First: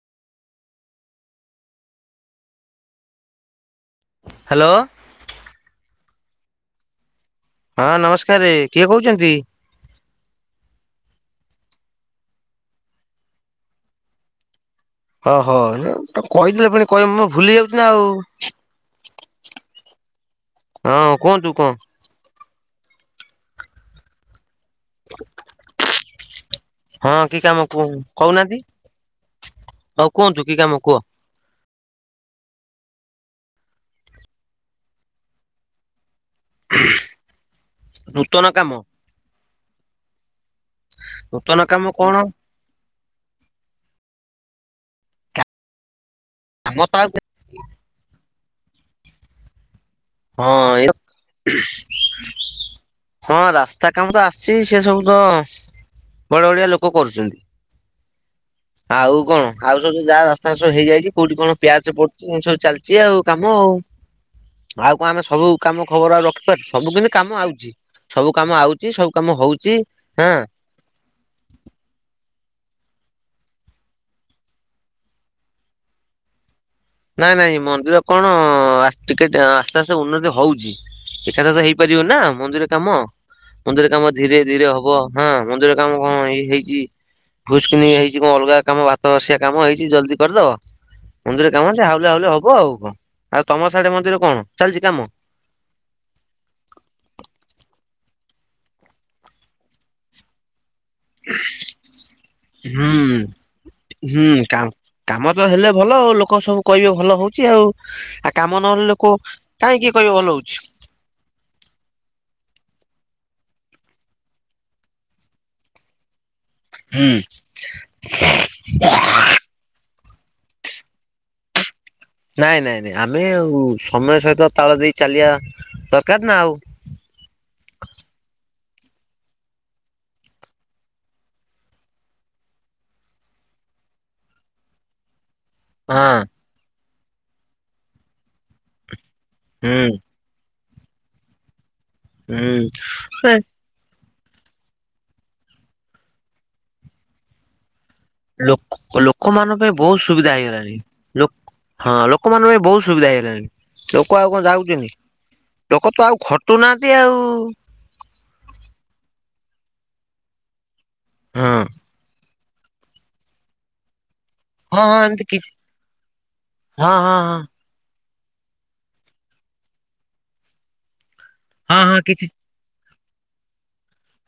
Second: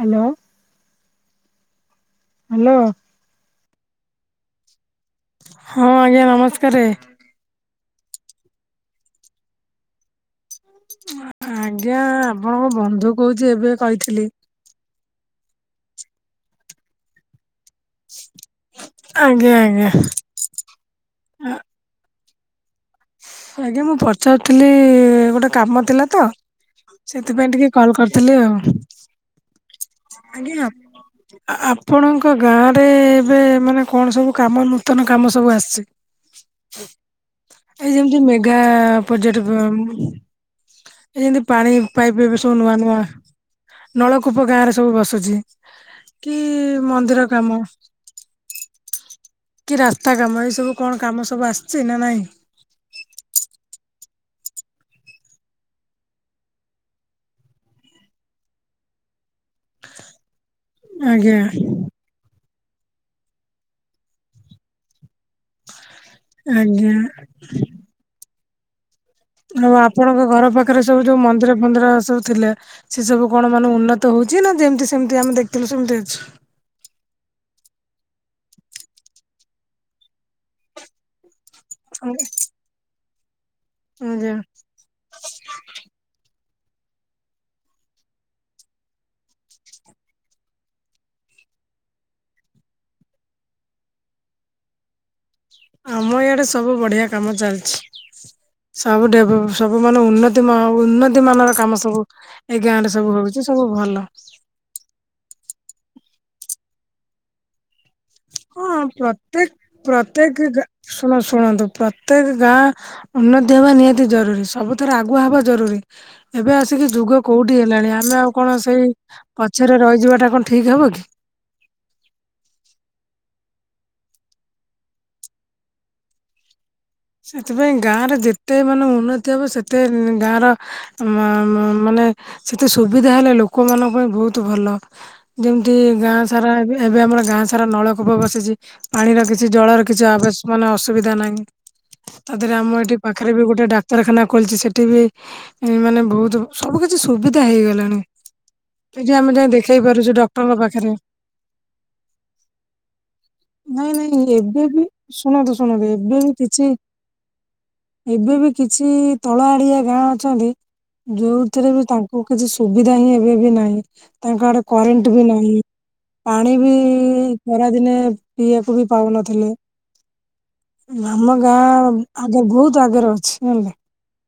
Hello. Hello. Hello. ହଁ ଆଜ୍ଞା ନମସ୍କାରେ। ହଁ ନମସ୍କାରରେ କିଏ କହୁଛନ୍ତି। ଆଜ୍ଞା ଆପଣଙ୍କ ବନ୍ଧୁ କହୁଛି ଏବେ କହିଥିଲି। ଅ ହୋ ସେ ଉ ତ କହିଥିଲେ ପୁଣି କହିବେ ମୁଁ ଭୁଲି‌ଯାଉ ଚି ଆଜ୍ଞା ଆଜ୍ଞା ଆଉ ହଁ କୁହନ୍ତୁ କଁ। ଆଜ୍ଞା ମୁଁ ପଚାରୁଥିଲି ଗୋଟେ କାମ ଥିଲା ତ। ହଁ କି ସେଥିପାଇଁ କାମ ଟିକେ କୁହ କଲ କରିଥିଲି କହୁନାହାନ୍ତି ଆଉ। ହଉ କୁହନ୍ତୁ କି ଆଜ୍ଞା କାମ କୁଅ। ଆପଣଙ୍କ ଗାଁରେ ଏବେ ମାନେ କଣ ସବୁ କାମ ନୂତନ କାମ ସବୁ ଆସିଛି। ହ ଏଇ ଯେମିତି ମେଗା ପୋଯେର୍ଟ ଏଇ ଯେମତି ନୂତନ ପାଣି କାମ କଣ ପାଇପ ଏବେ ଶବୁ ନୁଆ ନୂଆ ନଳକୂପ ଗାଁ ରେ ସବୁ ବସୁଛି। କି କାମ ତ ଆଉ ମନ୍ଦିର କାମ। କି ରାସ୍ତା କାମ ଏଇସବୁ ହଁ ଏ କଣ କାମ ସବୁ ଆସିଛି ନା ନାହିଁ। ହଁ ରାସ୍ତା କାମ ତ ଆସିଛି ସିଏ ସବୁ ତ। ବଡ ବଡିିଆ ଲୋକ କରୁଛନ୍ତି ଆଉ କଣ ଆଉ ସବୁ ଯା। ତାଙ୍କ ସବୁ ହେଇଯାଇଛି କୋଉଠି ଆଜ୍ଞା। କଣ ପ୍ୟାଚ ପଡୁଛି ଏ ସବୁ ଚାଲିଛି ଆଉ କାମ ଆଉ। ଆଉ କଣ ଆମେ ସବୁ କାମ ଖବର ଆଉ ରଖି ପାରୁଛୁ ଆଜ୍ଞା ସବୁ କିନ୍ତୁ କାମ ଆଉଛି ସବୁ କାମ ଆଉ ଚି ସବୁ କାମ ଆଉ ହଉଛି ଆପଣଙ୍କ ଆଁ। ଘର ପାଖରେ ସବୁ ଯୋଉ ମନ୍ଦିର ଫନ୍ଦିର ସବୁ ଥିଲେ। ସେ ସବୁ କଣ ମାନେ ଉନ୍ନତ ହଉଛି ନା ଯେମତି ସେମିତି ଆମେ ଦେଖଥିଲୁ ସେମିତି ଅଛି। ନାଇଁ ନାଇଁ ମନ୍ଦିର କଣ ଆସ୍ ଟିକେ ଟିକେ ଆସ୍ତେ ଆସ୍ତେ ଉନ୍ନତି ହଉଛି। ଏକାଥାରେ ତ ହେଇ ପାରିବନି ନା ମନ୍ଦିର କାମ ମନ୍ଦିର କାମ ଆଜ୍ଞା ଧୀରେ ଧୀରେ ହବ। ହଁ ମନ୍ଦିର କାମ କଁ ଏଇ ହେଇଛି। ଭୁସ୍ କିିନି ହେଇଛି କଁ ଅଲଗା କାମ ଭାତ ବସିିଆ କାମ ହେଇଛି ଜଲ୍ଦି କରିଦବ ମନ୍ଦିର। କାମ ସେ ହାଉଲା ହାଉଲେ ହବ ଆଉ କଁ ଆଉ ତମ ସାଡେ ମନ୍ଦିର କଁ ଚାଲିଛି କାମ। ଆମ ଇଆଡେ ସବୁ ବଢିଆ କାମ ଚାଲିଛି। ସବୁ ଡେଭ ସବୁ ମାନେ ଉନ୍ନତି ଉନ୍ନତି ଉନ୍ନତି ମାନର କାମ ସବୁ ଏଇ ଗାଁ ରେ ସବୁ ହୁଁ ହଉଛି ସବୁ ଭଲ। ହୁଁ କା କାମ ତ ହେଲେ ଭଲ ଆଉ ଲୋକ ସବୁ କହିବେ ଭଲ ହଉଛି ଆଉ। ଆଉ କାମ ହଁ ନହେଲେ ଲୋକ ପ୍ରତ୍ୟେକ କାହିଁ କିିଏ କହିବେ ଭଲ ପ୍ରତ୍ୟେକ ହଉଛି। ଶୁଣ ଶୁଣନ୍ତୁ ପ୍ରତ୍ୟେକ ଗାଁ। ଉନ୍ନତି ହବା ନିହାତି ଜରୁରୀ ସବୁଥିରେ ଆଗୁଆ ହେବା ଜରୁରୀ ଏବେ ଆଉ ସେ ଯାଇକିି ହୁଁ ଯୁଗ କୋଉଠି ହେଲାଣି ଆମେ ଆଉ କଣ ସେଇ ପଛରେ ରହିଯିବାଟା କଣ ଠିକ ହବ କି? ନାଇଁ ନାଇଁ ନାଇଁ ଆମେ ଆଉ ସମୟ ସହିତ ତାଳ ଦେଇ ଚାଲିବା ଦରକାର ନା ଆଉ। ସେଥିପାଇଁ ଗାଁ ରେ ଯେତେ ମାନେ ଉନ୍ନତି ହବ ସେତେ ଗାଁ ର ମା ମା ମାନେ ସେତେ ସୁବିଧା ହେଲେ ଲୋକମାନାନଙ୍କ ପାଇଁ ବହୁତ ଭଲ। ଯେମିତି ହଁ। ଗାଁ ସାରା ଏବେ ଏବେ ଆମର ଗାଁ ସାରା ନଳକୂପ ବସିଛି ପାଣି ଲାଗି ଛି ଜଳର ହୁଁ କିଛି ଆବଶ ମାନେ ଅସୁବିଧା ନାହିଁ ତା ଦେହରେ ଆମ ହୁଁ ଏଠି ପାଖରେ ଏ ବି ଗୋଟେ ଡାକ କ୍ତରଖାନା ଖୋଲିଛି ସେଠି ବି ଏ ମାନେ ବହୁତ ସବୁ କିଛି ସୁବିଧା ହେଇଗଲାଣି। ଲୋକ ସେଠି ଆମେ ଯାଇ ଲୋକମାନଙ୍କ ପାଇଁ ଦେଖେଇ ବହୁତ ପାରୁଛୁ ସୁବିଧା ଡକ୍ଟରଙ୍କ ହେଇଗଲାଣି ପାଖରେ ଲୋକ ହଁ ଲୋକମାନଙ୍କ ପାଇଁ ବହୁତ ସୁବିଧା ନାଇଁ ହେଇଗଲାଣି ନାଇଁ ଲୋକ ଆଉ କଣ ଏବେ ବି ଯାଉଛନ୍ତି ଶୁଣନ୍ତୁ ଶୁଣନ୍ତୁ ଲୋକ ତ ଏବେ ଆଉ ବି ଖଟ୍ ଟୁ କିଛି ନାହାଁନ୍ତି ଆଉ। ଏବେ ବି କିଛି ତଳ ଆଡିଆ ଗାଁ ଅଛନ୍ତି ହଁ ଯୋଉଥିରେ ବି ତାଙ୍କୁ କିଛି ସୁବିଧା ହିଁ ଏବେ ବି ନାହିଁ। ତାଙ୍କ ଆଡେ ହଁ ହଁ କରେଣ୍ଟ ଏମିତି ବି କିଛି ନାହିଁ ପାଣି ବି ହଁ ହଁ ହଁ ଖରାଦିନେ ପିଇଆକୁ ବି ପାଉନଥିଲେ। ଆମ ଗାଁ ହଁ ହଁ କିଛି ଆଗରେ ବହୁତ ଆଗରେ ଅଛି ଜାଣିଲେ।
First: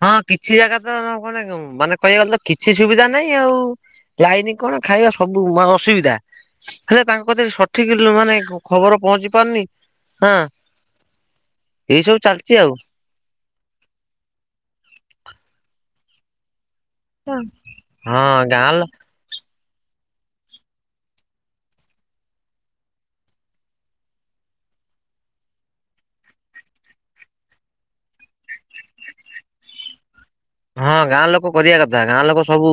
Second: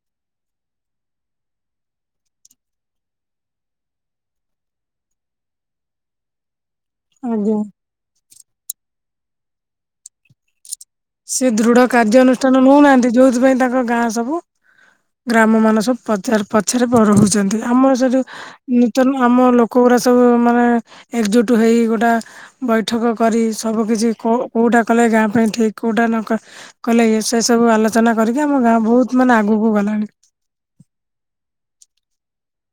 ହଁ କିଛି ଜାଗା ତ କଣ ମାନେ ଉଁ ମାନେ କହିବାକୁ ଗଲେ ତ କିଛି ସୁବିଧା ନାହିଁ ଆଉ। ଲାଇନି କଣ ଖାଇବା ସବୁ ଅସୁବିଧା। ହେଲେ ତାଙ୍କ କତିରେ ଆଜ୍ଞା ସଠିକ ଲ ମାନେ ଖବର ପହଞ୍ଚି ପାରୁନି ହାଁ। ସିଏ ଦୃଢ କାର୍ଯ୍ୟାନୁଷ୍ଠାନ ନଉନାହାନ୍ତି ଯୋଉଥିପାଇଁ ତାଙ୍କ ଗାଁ ସବୁ ଗ୍ରାମ ମାନ ସବୁ ପଛରେ ପ ଛରେ ବଢଉଛନ୍ତି ଆମର ସେଠୁ ହଁ ଗାଁ ନୂତନ ଆମ ଲୋକଗୁରା ସବୁ ମାନେ ଏକଜୁଟ ହୋଇ ଗୋଟା ବୈଠକ କରି ସବୁ କିଛି କୋଉ କୋଉଟା କଲେ ଗାଁ ପାଇଁ ଠିକ କୋଉଟା ନକ କଲେ ଇଏ ସେ ସବୁ ଆଲୋଚନା କରିକି ଆମ ଗାଁ ବହୁତ ମାନେ ଆଗକୁ ଗଲାଣି। ହଁ ଗାଁ ଲୋକ କରିବା କଥା ଗାଁ ଲୋକ ସବୁ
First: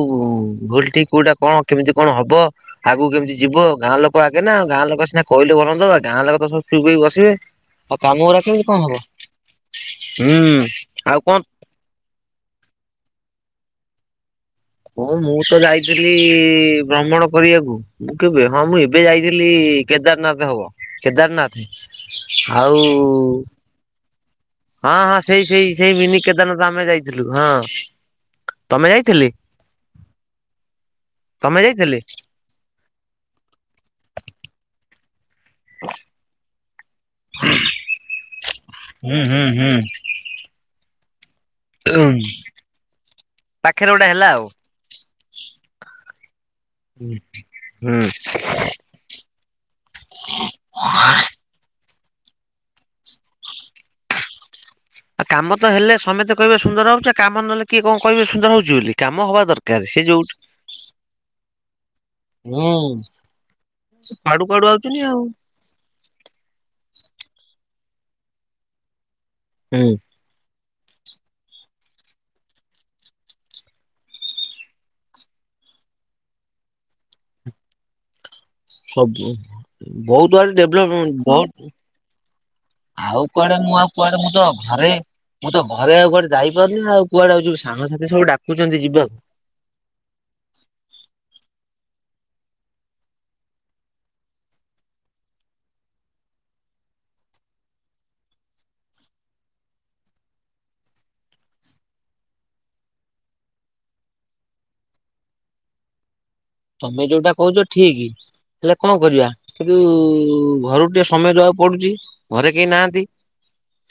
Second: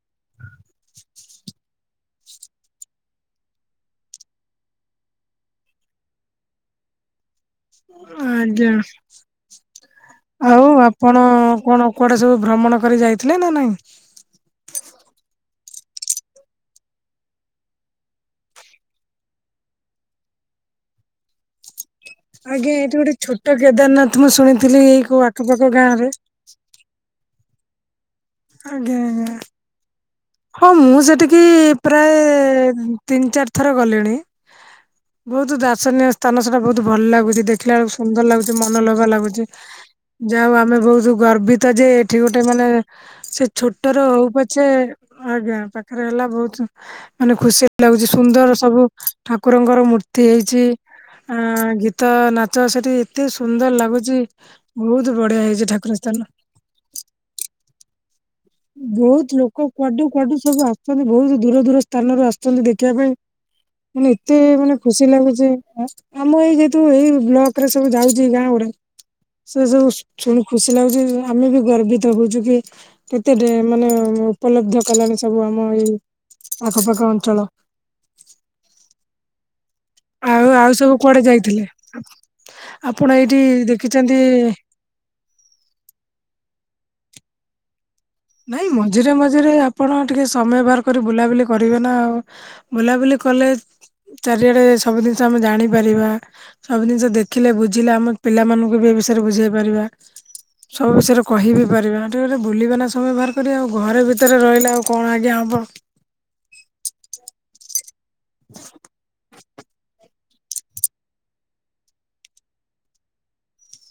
ଭୁଲ ଠିକ କୋଉଟା କଣ କେମିତି କଣ ହବ ଆଗକୁ କେମିତି ଯିବ ଗାଁ ଲୋକ ଆଗେ ନା ଗାଁ ଲୋକ ସିନା କହିଲେ ଭଲ [unintelligible] ଗାଁ ଲୋକ ତ ସବୁ ଚୁପ୍ ହେଇ ବସିବେ ଆଉ କାମ ଗୁରା କେମିତି ଆଜ୍ଞା କଣ ହବ ହୁଁ ଆଉ ଆପଣ କଣ କୁଆଡେ ସବୁ ଭ୍ରମଣ କରି ଯାଇଥିଲେ ନା ନାଇଁ? ହଁ ମୁଁ ତ ଯାଇଥିଲି ଭ୍ରମଣ କରିଆକୁ। ମୁଁ କେବେ ହଁ ମୁଁ ଏବେ ଯାଇଥିଲି କେଦାରନାଥ ହବ କେଦାରନାଥ। ଆଜ୍ଞା ଆଉ ଏଇଠି ଗୋଟେ ଛୋଟ କେଦାରନାଥ ମୁଁ ଶୁଣିଥିଲି ଏଇ କୋଉ ଆଖପାଖ ଗାଁ ରେ ଦାରନାଥ ତ ଆମେ ଯାଇଥିଲୁ ହଁ। ତମେ ଆଜ୍ଞା ଯାଇଥିଲେ ଆଜ୍ଞା ହଁ ମୁଁ ସେଠିକି ତମେ ଯାଇଥିଲେ? ପ୍ରାଏ ତିନି ଚାରି ଥର ଗଲିଣି ବହୁତ ଦାର୍ଶନିୟ ସ୍ଥାନ ସେଟା ବହୁତ ଭଲ ଲାଗୁଛି ଦେଖିଲା ବେଳକୁ ସୁନ୍ଦର ଲାଗୁଛି ମନ ଲୋଭା ହୁଁ ହୁଁ ଲାଗୁଛି। ହୁଁ। ଯା ହଉ ଆମେ ବହୁତ ଗର୍ବିତ ଯେ ଏଠି ଗୋଟେ ମାନେ ସେ ପାଖରେ ଛୋଟର ଗୋଟେ ହଉ ହେଲା ଆଉ ପଛେ ଆଜ୍ଞା ପାଖରେ ହେଲା ବହୁତ ମାନେ ଖୁସି ହୁଁ। ଲାଗୁଛି ସୁନ୍ଦର ସବୁ ଠାକୁରଙ୍କର ମୂର୍ତ୍ତି ହେଇଛି ଆ ଗୀତ ନାଚ ସେଠି ଏତେ ସୁନ୍ଦର ଲାଗୁଚି ଆ କାମ ତ ହେଲେ ସମେତେ କହିବେ ସୁନ୍ଦର ହଉଛି ଆଉ କାମ ନହଲେ କିଏ କଣ କହିବେ ସୁନ୍ଦର ହଉଛି? ବୋଲି କାମ ବହୁତ ହବା ଲୋକ ଦରକାର ସେ କୁଆଡୁ ଯୋଉଠି କୁଆଡୁ ସବୁ ଆସୁଛନ୍ତି ବହୁତ ଦୂର ଦୂର ସ୍ଥାନରୁ ଆସୁଛନ୍ତି ହୁଁ। ଦେଖିବା ପାଇଁ। ମାନେ ଏତେ କୁଆଡୁ କୁଆଡୁ ମାନେ ଆଉଛନ୍ତି ଖୁସି ଆଉ। ଲାଗୁଛି ଆମ ଏଇ ଯେହେତୁ ଏଇ ବ୍ଲକରେ ସବୁ ଯାଉଛି ଏଇ ଗାଁ ଗୁଡା ସେ ହୁଁ ସବୁ ଶୁ ଶୁଣି ଖୁସି ଲାଗୁଛି ଆମେ ବି ଗର୍ବିତ ହଉଛୁ କି କେତେ ଡେ ମାନେ ଉପଲବ୍ଧ କଲାଣି ସବୁ ଆମ ଏଇ ଆଖପାଖ ଅଞ୍ଚଳ। ସବୁ ବହୁତ ଆଉ ଆଡ଼େ ଆଉ ସବୁ ଡେଭଲପ୍ କୁଆଡେ ଯାଇଥିଲେ ବହୁତ୍ ଆପଣ ଆଉ ଏଇଠି କୁଆଡେ ମୁଁ ଆଉ ଦେଖିଛନ୍ତି କୁଆଡେ ମୁଁ ତ ଘରେ ମୁଁ ତ ଘରେ ଆଉ କୁଆଡେ ଯାଇପାରୁନି ଆଉ କୁଆଡେ ଆଉ ଯିବି ସାଙ୍ଗସାଥି ସବୁ ଡାକ୍ ନାଇଁ ମଝିରେ ମଝିରେ ଆପ ପଣ ଟିକେ ସମୟ ବାହାର କରି ବୁଲାବୁଲି କରିବେ ନା ଆଉ ବୁଲାବୁଲି କଲେ ଚାରିଆଡ଼େ ସବୁ ଜିନିଷ ଆମେ ଜାଣିପାରିବା। ସବୁ ଜିନିଷ ଦେଖିଲେ ବୁଝିଲେ ଆମ ପିଲାମାନଙ୍କୁ ବି ଏ ବିଷୟରେ ବୁଝେଇ ପାରିବା। ସବୁ ବିଷୟରେ କହିବି ପାରିବା ଟିକେ ଟିକେ ବୁଲି ବେ ନା ସ ସମୟ ବହାର କରି ଆଉ ଘରେ ଭିତରେ ରହିଲେ ଆଉ କଣ ଆଜ୍ଞା ହବ। ତମେ ଯୋଉଟା କହୁଛ ଠିକି ହେଲେ କଣ କରିବା। କିନ୍ତୁ ଘରୁକୁ ଟିକେ ସମୟ ଦବାକୁ ପଡୁଛି ଘରେ କେହି ନାହାଁନ୍ତି।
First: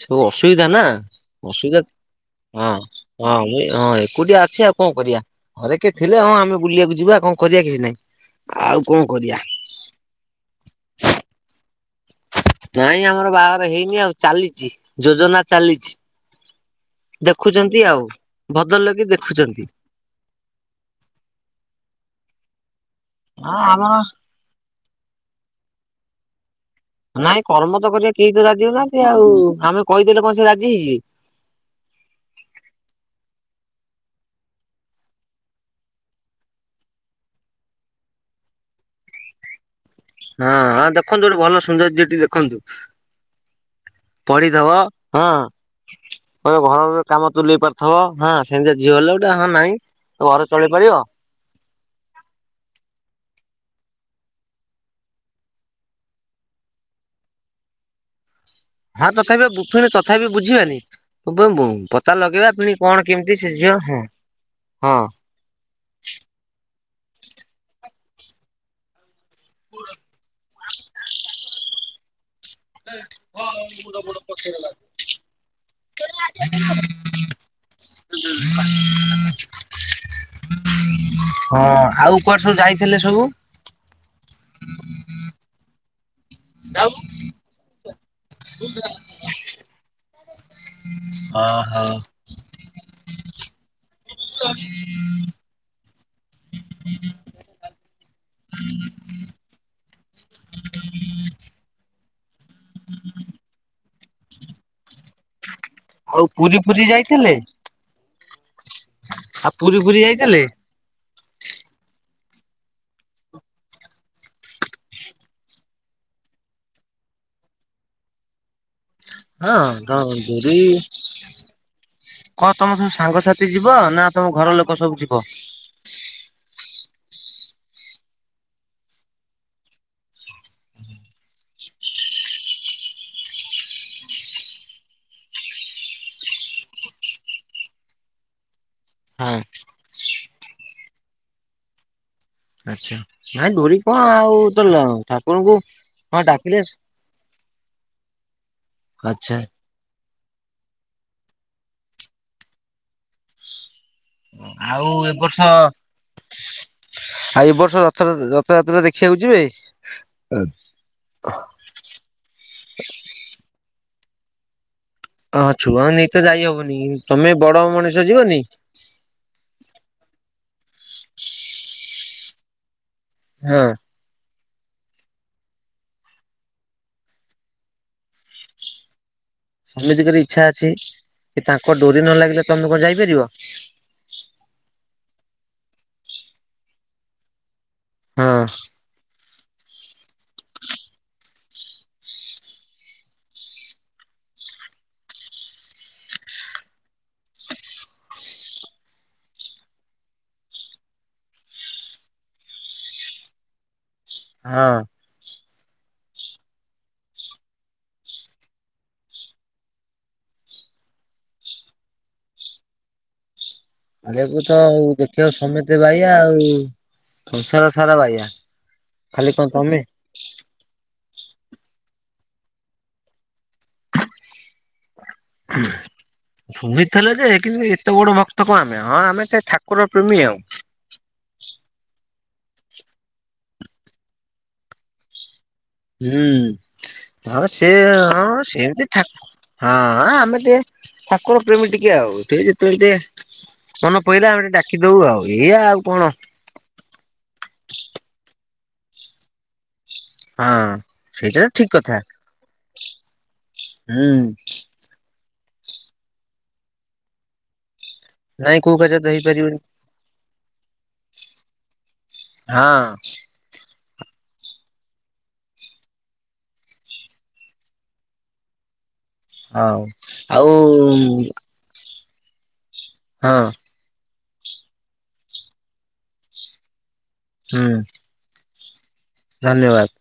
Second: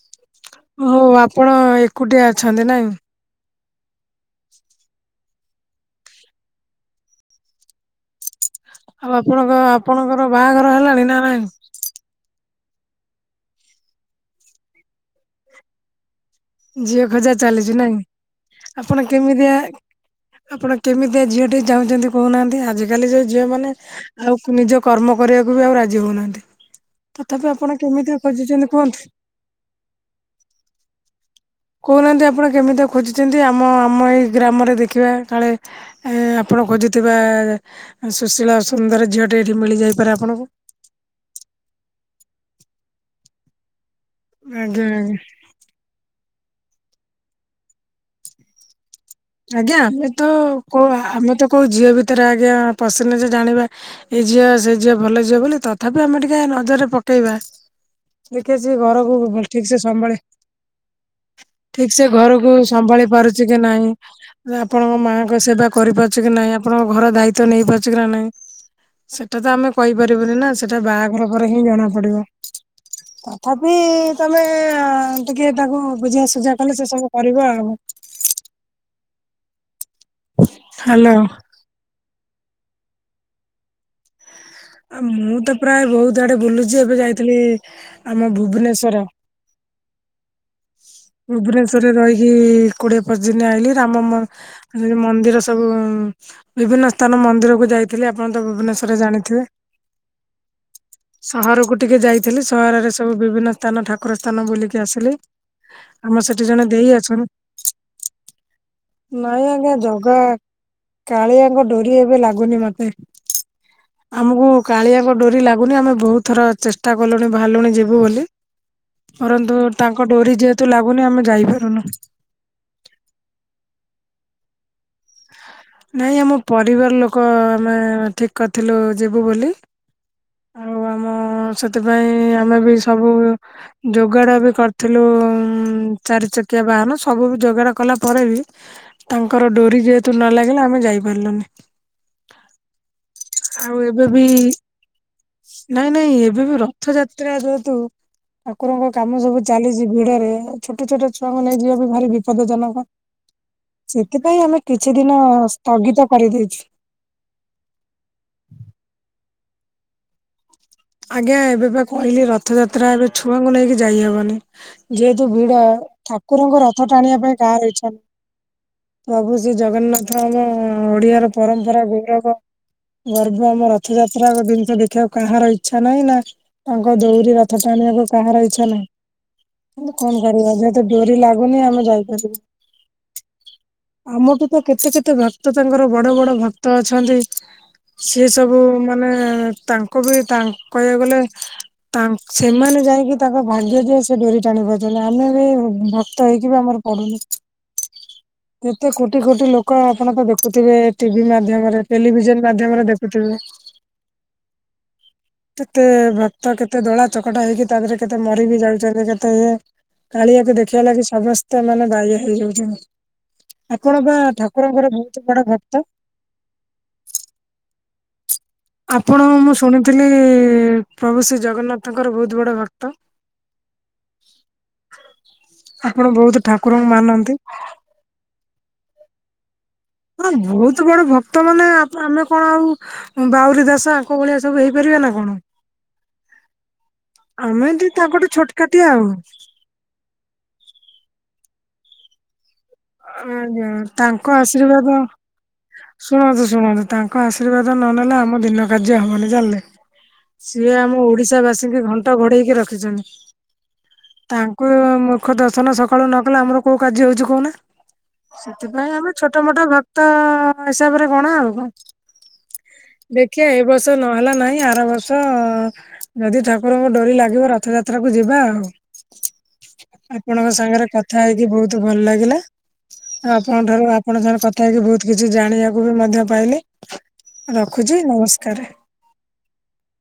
ସବୁ ଅସୁବିଧା ନା ହଉ ଆପଣ ଅସୁବିଧା ଏକୁଟିଆ ଅଛନ୍ତି ହଁ। ନାଇଁ ହଁ ମୁଇ ହଁ ଏକୁଟିଆ ଅଛି ଆଉ କଣ କରିବା ଘରେ କିଏ ଥିଲେ ହଁ ଆମେ ବୁଲିବାକୁ ଯିବା କଣ କରିଆ କିଛି ନାଇଁ। ଆଉ ଆପଣଙ୍କ ଆପଣଙ୍କର ବାହାଘର ହେଲାଣି ନା ନାହିଁ? ନାଇଁ ଆମର ବାହାଘର ହେଇନି ଆଉ ଚାଲିଛି ଯୋଜନା ଚାଲିଛି। ଝିଅ ଖୋଜା ଚାଲିଛି ଦେଖୁଛନ୍ତି ନାଇଁ ଆଉ ଆପଣ ଭଦ୍ରଲୋକେ କେମିତିଆ ଦେଖୁଛନ୍ତି ଆପଣ କେମିତିଆ ଝିଅଟେ ଚାହୁଁଛନ୍ତି କହୁ ନାହାଁନ୍ତି ଆଜି କାଲି ଯୋଉ ଝିଅ ହଁ ମାନେ ଆମର ଆଉ ନିଜ କର୍ମ କରିବାକୁ ବି ଆଉ ରାଜି ହଉନାହାଁନ୍ତି। ନାଇଁ କର୍ମ ତ କରିବା କେହି ତ ରାଜି ହଉନାହାଁନ୍ତି କୁହନ୍ତୁ ଆଉ ଆମେ କହିଦେଲେ କଣ ସେ ରାଜି ହେଇଯିବେ। କହୁ ନାହାଁନ୍ତି ଆପଣ କେମିତିଆ ଖୋଜୁଛନ୍ତି ଆମ ଆମ ଏଇ ଗ୍ରାମରେ ଦେଖିବା କାଳେ ଏ ଆପଣ ଖୋଜୁଥିବା ସୁଶୀଳ ସୁନ୍ଦର ଝିଅଟେ ଏଇଠି ମିଳିଯାଇ ହଁ ହଁ ଦେଖନ୍ତୁ ଗୋଟେ ଭଲ ସୁନ୍ଦର ଝିଅଟି ଦେଖନ୍ତୁ। ପଢିଥବ ଆଜ୍ଞା ଆଜ୍ଞା ହଁ ଘର ର କାମ ତୁଲେଇ ପାରୁଥବ ହଁ ସେମିତିଆ ଝିଅ ହେଲେ ଗୋଟେ ହଁ ନାଇଁ ଆଜ୍ଞା ଆମେ ତ ଘର ଚଳେଇ କୋଉ ପାରିବ। ଆମେ ତ କୋଉ ଝିଅ ଭିତରେ ଆଜ୍ଞା ପଶିନୁଜେ ଜାଣିବା ଏ ଝିଅ ସେ ଝିଅ ଭଲ ଝିଅ ବୋଲି ତଥାପି ଆମେ ଟିକେ ନଜରରେ ପକେଇବା। ଦେଖିବା ସେ ହଁ ଘରକୁ ତଥାବି ଠିକ ବୁ ସେ ପୁଣି ସମ୍ଭାଳି ତଥାପି ବୁଝିବାନି ବୁ ବୁ ଠିକ ସେ ପତା ଲଗେଇବା ଫୁଣି କଣ କେମିତି ସେ ଝିଅ ହଁ। ନା ଆପଣଙ୍କ ହଁ ମାଆଙ୍କ ସେବା କରିପାରୁଛି କି ନାଇଁ ଆପଣଙ୍କ ଘର ଦାୟିତ୍ୱ ନେଇ ପାରୁଛି କି ନା ନାଇଁ। ସେଟା ତ ଆମେ କହିପାରିବୁନି ନା ସେଟା ବାହାଘର ପରେ ହିଁ ଜଣା ପଡିବ। [unintelligible] ତଥାପି ତମେ ଅ ଟିକେ ତାକୁ ବୁଝା ସୁଝା କଲେ ସେ ସବୁ କରିବ ଆଉ। [unintelligible] ହ୍ୟାଲୋ। ହଁ ଆଉ କୁଆଡେ ସବୁ ଯାଇଥିଲେ ସବୁ? ଆ ମୁଁ ତ ପ୍ରାୟ ବହୁତ୍ ଆଡେ ବୁଲୁଛି ଏବେ ଯାଇଥିଲି ଆମ ଭୁବନେଶ୍ଵର। ଓହୋ ଭୁବନେଶ୍ୱରରେ ରହିକି କୋଡିଏ ପଚିଶି ଦିନି ଆଇଲିି ରାମ ମ ଏ ମନ୍ଦିର ସବୁ ବିଭିନ୍ନ ସ୍ଥାନ ମନ୍ଦିରକୁୁ ଯାଇଥିଲି ଆପଣ ତ ଭୁବନେଶ୍ୱର ରେ ଜାଣିଥିବେ। ସହରକୁ ଟିକେ ଯାଇଥିଲି ସହରରେ ସବୁ ବିଭିନ୍ନ ସ୍ଥାନ ଠାକୁର ସ୍ଥାନ ବୁଲିକି ଆସିଲି। ଆଉ ଆମର ସେଠି ପୁରୀ ଜଣେ ଫୁରୀ ଦେଇ ଅଛନ୍। ଯାଇଥିଲେ ନାଇଁ ଆଉ ଆଜ୍ଞା ପୁରୀ ଫୁରୀ ଜଗା ଯାଇଥିଲେ? କାଳିଆଙ୍କ ଡୋରି ଏବେ ଲାଗୁନି ମତେ। ଆମୁକୁ କାଳିଆଙ୍କ ଡୋରି ଲାଗୁନି ଆମେ ବହୁତ୍ ଥର ଚେଷ୍ଟା କଲୁଣି ବାହାରିଲୁଣି ଯିବୁ ବୋଲି। ପରନ୍ତୁ ହଁ ତ ତାଙ୍କ ଡୋରି ପୁରୀ ଯେହେତୁ ଲାଗୁନି ଆମେ ଯାଇପାରୁନୁ। କଣ ତମ ସବୁ ସାଙ୍ଗସାଥି ଯିବ ନାଁ ତମ ଘର ଲୋକ ସବୁ ଯିବ? ନାଇଁ ଆମ ପରିବାର ଲୋକ ଆମେ ଠିକ୍ କରିଥିଲୁ ଯିବୁ ବୋଲି। ଆଉ [inaudible] ଆମ ସେଥିପାଇଁ ଆମେ ବି ସବୁ ଯୋଗାଡ ବି କରିଥିଲୁ ଉଁ ଚାରି ଚକିଆ ବାହାନ ସବୁ ଯୋଗାଡ କଲା ପରେ ବି ହଁ ତାଙ୍କର ଡୋରି ଯେହେତୁ ନ ଲାଗିଲା ଆମେ ଯାଇପାରିଲୁନି। ଆଚ୍ଛା ନାଇଁ ଆଉ ଡୋରି ଏବେ କଣ ବି ଆଉ ତ ଲ ଠା ନାଇଁ ନାଇଁ ଏବେ ବି ରଥଯାତ୍ରା ଯେହେତୁ ଠାକୁରଙ୍କ କାମ ଆଚ୍ଛା। ସବୁ ଚାଲିଛି। ଜି ଭିଡରେ ଛୋଟ ଛୋଟ ଛୁଆଙ୍କୁ ନେଇ ଯିବା ବି ଭାରି ବିପଦ ଜନକ। ସେଥିପାଇଁ ଆମେ ଆଉ କିଛି ଏ ଦିନ ବର୍ଷ ସ୍ଥଗିତ କରିଦେଇଛୁ। ଆଉ ଏ ବର୍ଷ ରଥଯା ରଥଯାତ୍ରା ଦେଖିବାକୁ ଯିବେ? ଆଜ୍ଞା ଏବେ ପା କହିଲି ରଥଯାତ୍ରା ଏବେ ଛୁଆଙ୍କୁ ନେଇକି ଯାଇହେବନି। ଯେହେତୁ ହଁ ଭିଡ ଛୁଆଙ୍କୁ ନେଇ ଠାକୁରଙ୍କ ରଥ ଟାଣିବା ପାଇଁ କାହାର ଇଚ୍ଛ ନୁ ଯିବନେଇ? ପ୍ରଭୁ ଶ୍ରୀ ଜଗନ୍ନାଥର ଆମ ଓଡିଆର ପରମ୍ପରା ଗୌରବ ବର୍ବ ହଁ। ଆମ ରଥଯା ତ୍ରା ଏକ ଜିନଷ ଦେଖିବାକୁ କାହାର ଇଚ୍ଛା ନାହିଁ ନା ତାଙ୍କ ଦୋଳିରେ ରଥ ଟାଣିବାକୁ କାହାର ଇଚ୍ଛା ନାହିଁ। କିନ୍ତୁ ସମିତିଙ୍କର କଣ ଇଚ୍ଛା କରିବା ଅଛି ଯେହେତୁ ଡୋରି କି ଲାଗୁନି ତାଙ୍କ ଆମେ ଡୋରି ନ ଯାଇପାରୁନୁ। ଲାଗିଲେ ତମେ କଣ ଯାଇପାରିବ? ଆମଠୁ ତ କେତେ କେତେ ଭକ୍ତ ତାଙ୍କର ବଡ ବଡ ଭକ୍ତ ଅଛନ୍ତି ସେ ହଁ। ସବୁ ମାନେ ତାଙ୍କୁ ବି ତାନ୍ କହିବାକୁ ଗଲେ ତା ସେମାନେ ଯାଇଁକି ତାଙ୍କ ଭାଗ୍ୟ ଯୋଉ ସେ ଡୋରି ଟାଣି ପାରୁଚନ୍ତି ଆମେ ବି ଉଁ ଭକ୍ତ ହେଇକି ବି ଆମର ପଡୁନି। କେତେ କୋଟି କୋଟି ଲୋକ ଆପଣ ତ ଦେଖୁଥିବେ ଟିଭି ମାଧ୍ୟମରେ ଟେଲିଭିଜନ ମାଧ୍ୟମରେ ଦେଖୁଥିବେ। [inaudible] ହଁ। କେତେ ଭକ୍ତ କେତେ ଦଳା ଚକଟା ହେଇକି ତାପରେ କେତେ ମରି ବିି ଯାଉଚନ୍ତି କେତେ ଇଏ। କାଳିଆକୁ ଦେଖିବା ଲାଗି ସମସ୍ତେ ମାନେ ବାଇଆ ହେଇଯାଉଚନ୍ତି। କାଳିଆକୁ ତ ଆଉ ବହୁତ ଦେଖିବାକୁ ବଡ ଭକ୍ତ। ସମେତେ ବାଇଆ ଆଉ। ସଂସାର ସାରା ବାଇଆ ଆପଣ ଖାଲି କଁ ମୁଁ ଶୁଣିଥିଲି ପ୍ରଭୁ ଶ୍ରୀ ଜଗନ୍ନାଥଙ୍କର ବୋହୁତ ବଡ ଭକ୍ତ। ଆପଣ ବୋହୁତ ଠାକୁରଙ୍କୁ ଶୁଣିଥିଲେ ଯେ ମାନନ୍ତି। କିନ୍ତୁ ଏତେ ବଡ ଭକ୍ତ କଣ ଆମେ ହଁ ଆମେ ସେ ଠାକୁର ପ୍ରେମୀ ଆଉ। ଏତେ ବଡ ଭକ୍ତ ମାନେ ଆପ ଆମେ କଣ ଆଉ ଉଁ ବାଉରୀ ଦାସ ଆଙ୍କ ଭଳିଆ ସବୁ ହେଇପାରିବା ନା କଣ। ହୁଁ ହଁପା ଆମେ ଟି ସେଆ ତାଙ୍କଠୁ ହଁ ଛୋଟକାଟିଆ ସେମିତି ଆଉ। ଠାକୁ ହଁ ଆ ଆମେ ଟିକେ ଠାକୁର ପ୍ରେମୀ ଟିକେ ଆଉ ଠିକି ତ ଏଇ ଟେ ଆଜ୍ଞା ମନେ ତାଙ୍କ ପଇଲା ଆମେ ଟିକେ ଡାକି ଦୋଉ ଆଉ ଏଇଆ ଆଉ କଣ। ଆଛା ଶୁଣନ୍ତୁ ତାନ୍ ଙ୍କ ଆଶୀର୍ବାଦ ନ ନେଲେ ଆମ ଦିନ କାର୍ଯ୍ୟ ହବନି ଜାଣିଲେ। ସିଏ ହଁ ଆମ ସେଇଟା ଓଡିଶା ତ ଠିକ ବାସୀଙ୍କି କଥା ଘଣ୍ଟ ଘୋଡେଇକି ରଖିଚନ୍ତି। ହୁଁ ତାଙ୍କୁ ମୁଖ ଦର୍ଶନ ସକାଳୁ ନ କଲେ ଆମର କୋଉ କାର୍ଯ୍ୟ ହୋଉଚି କୋଉନା। ନାଇଁ କୋଉ ସେଥିପାଇଁ କାର୍ଯ୍ୟ ତ ଆମେ ଛୋଟ ହେଇପାରିବନି ମୋଟ ଭକ୍ତ ହିସାବରେ ଗଣା ଆଉ କଁ। ହଁ। ଖିଆ ଏ ବର୍ଷ ନହେଲା ନାହିଁ ଆର ବର୍ଷ ଯଦି ଠାକୁରଙ୍କ ଡୋରି ଲାଗିବ ରଥଯାତ୍ରାକୁ ଯିବା ଆଉ। ହଉ ଆପଣଙ୍କ ସାଙ୍ଗରେ ଆଉ କଥା ହେଇକି ବୋହୁତ ଭଲ ଲାଗିଲା। ହଁ ଆଉ ଆପଣଙ୍କ ଠାରୁ ଆପଣଙ୍କ ସାଙ୍ଗରେ କଥା ହେଇକି ବୋହୁତ କିଛି ଜାଣିବାକୁ ବି ମଧ୍ୟ ପାଇଲି। ହୁଁ ରଖୁଚି ନମସ୍କାରେ। ଧନ୍ୟବାଦ।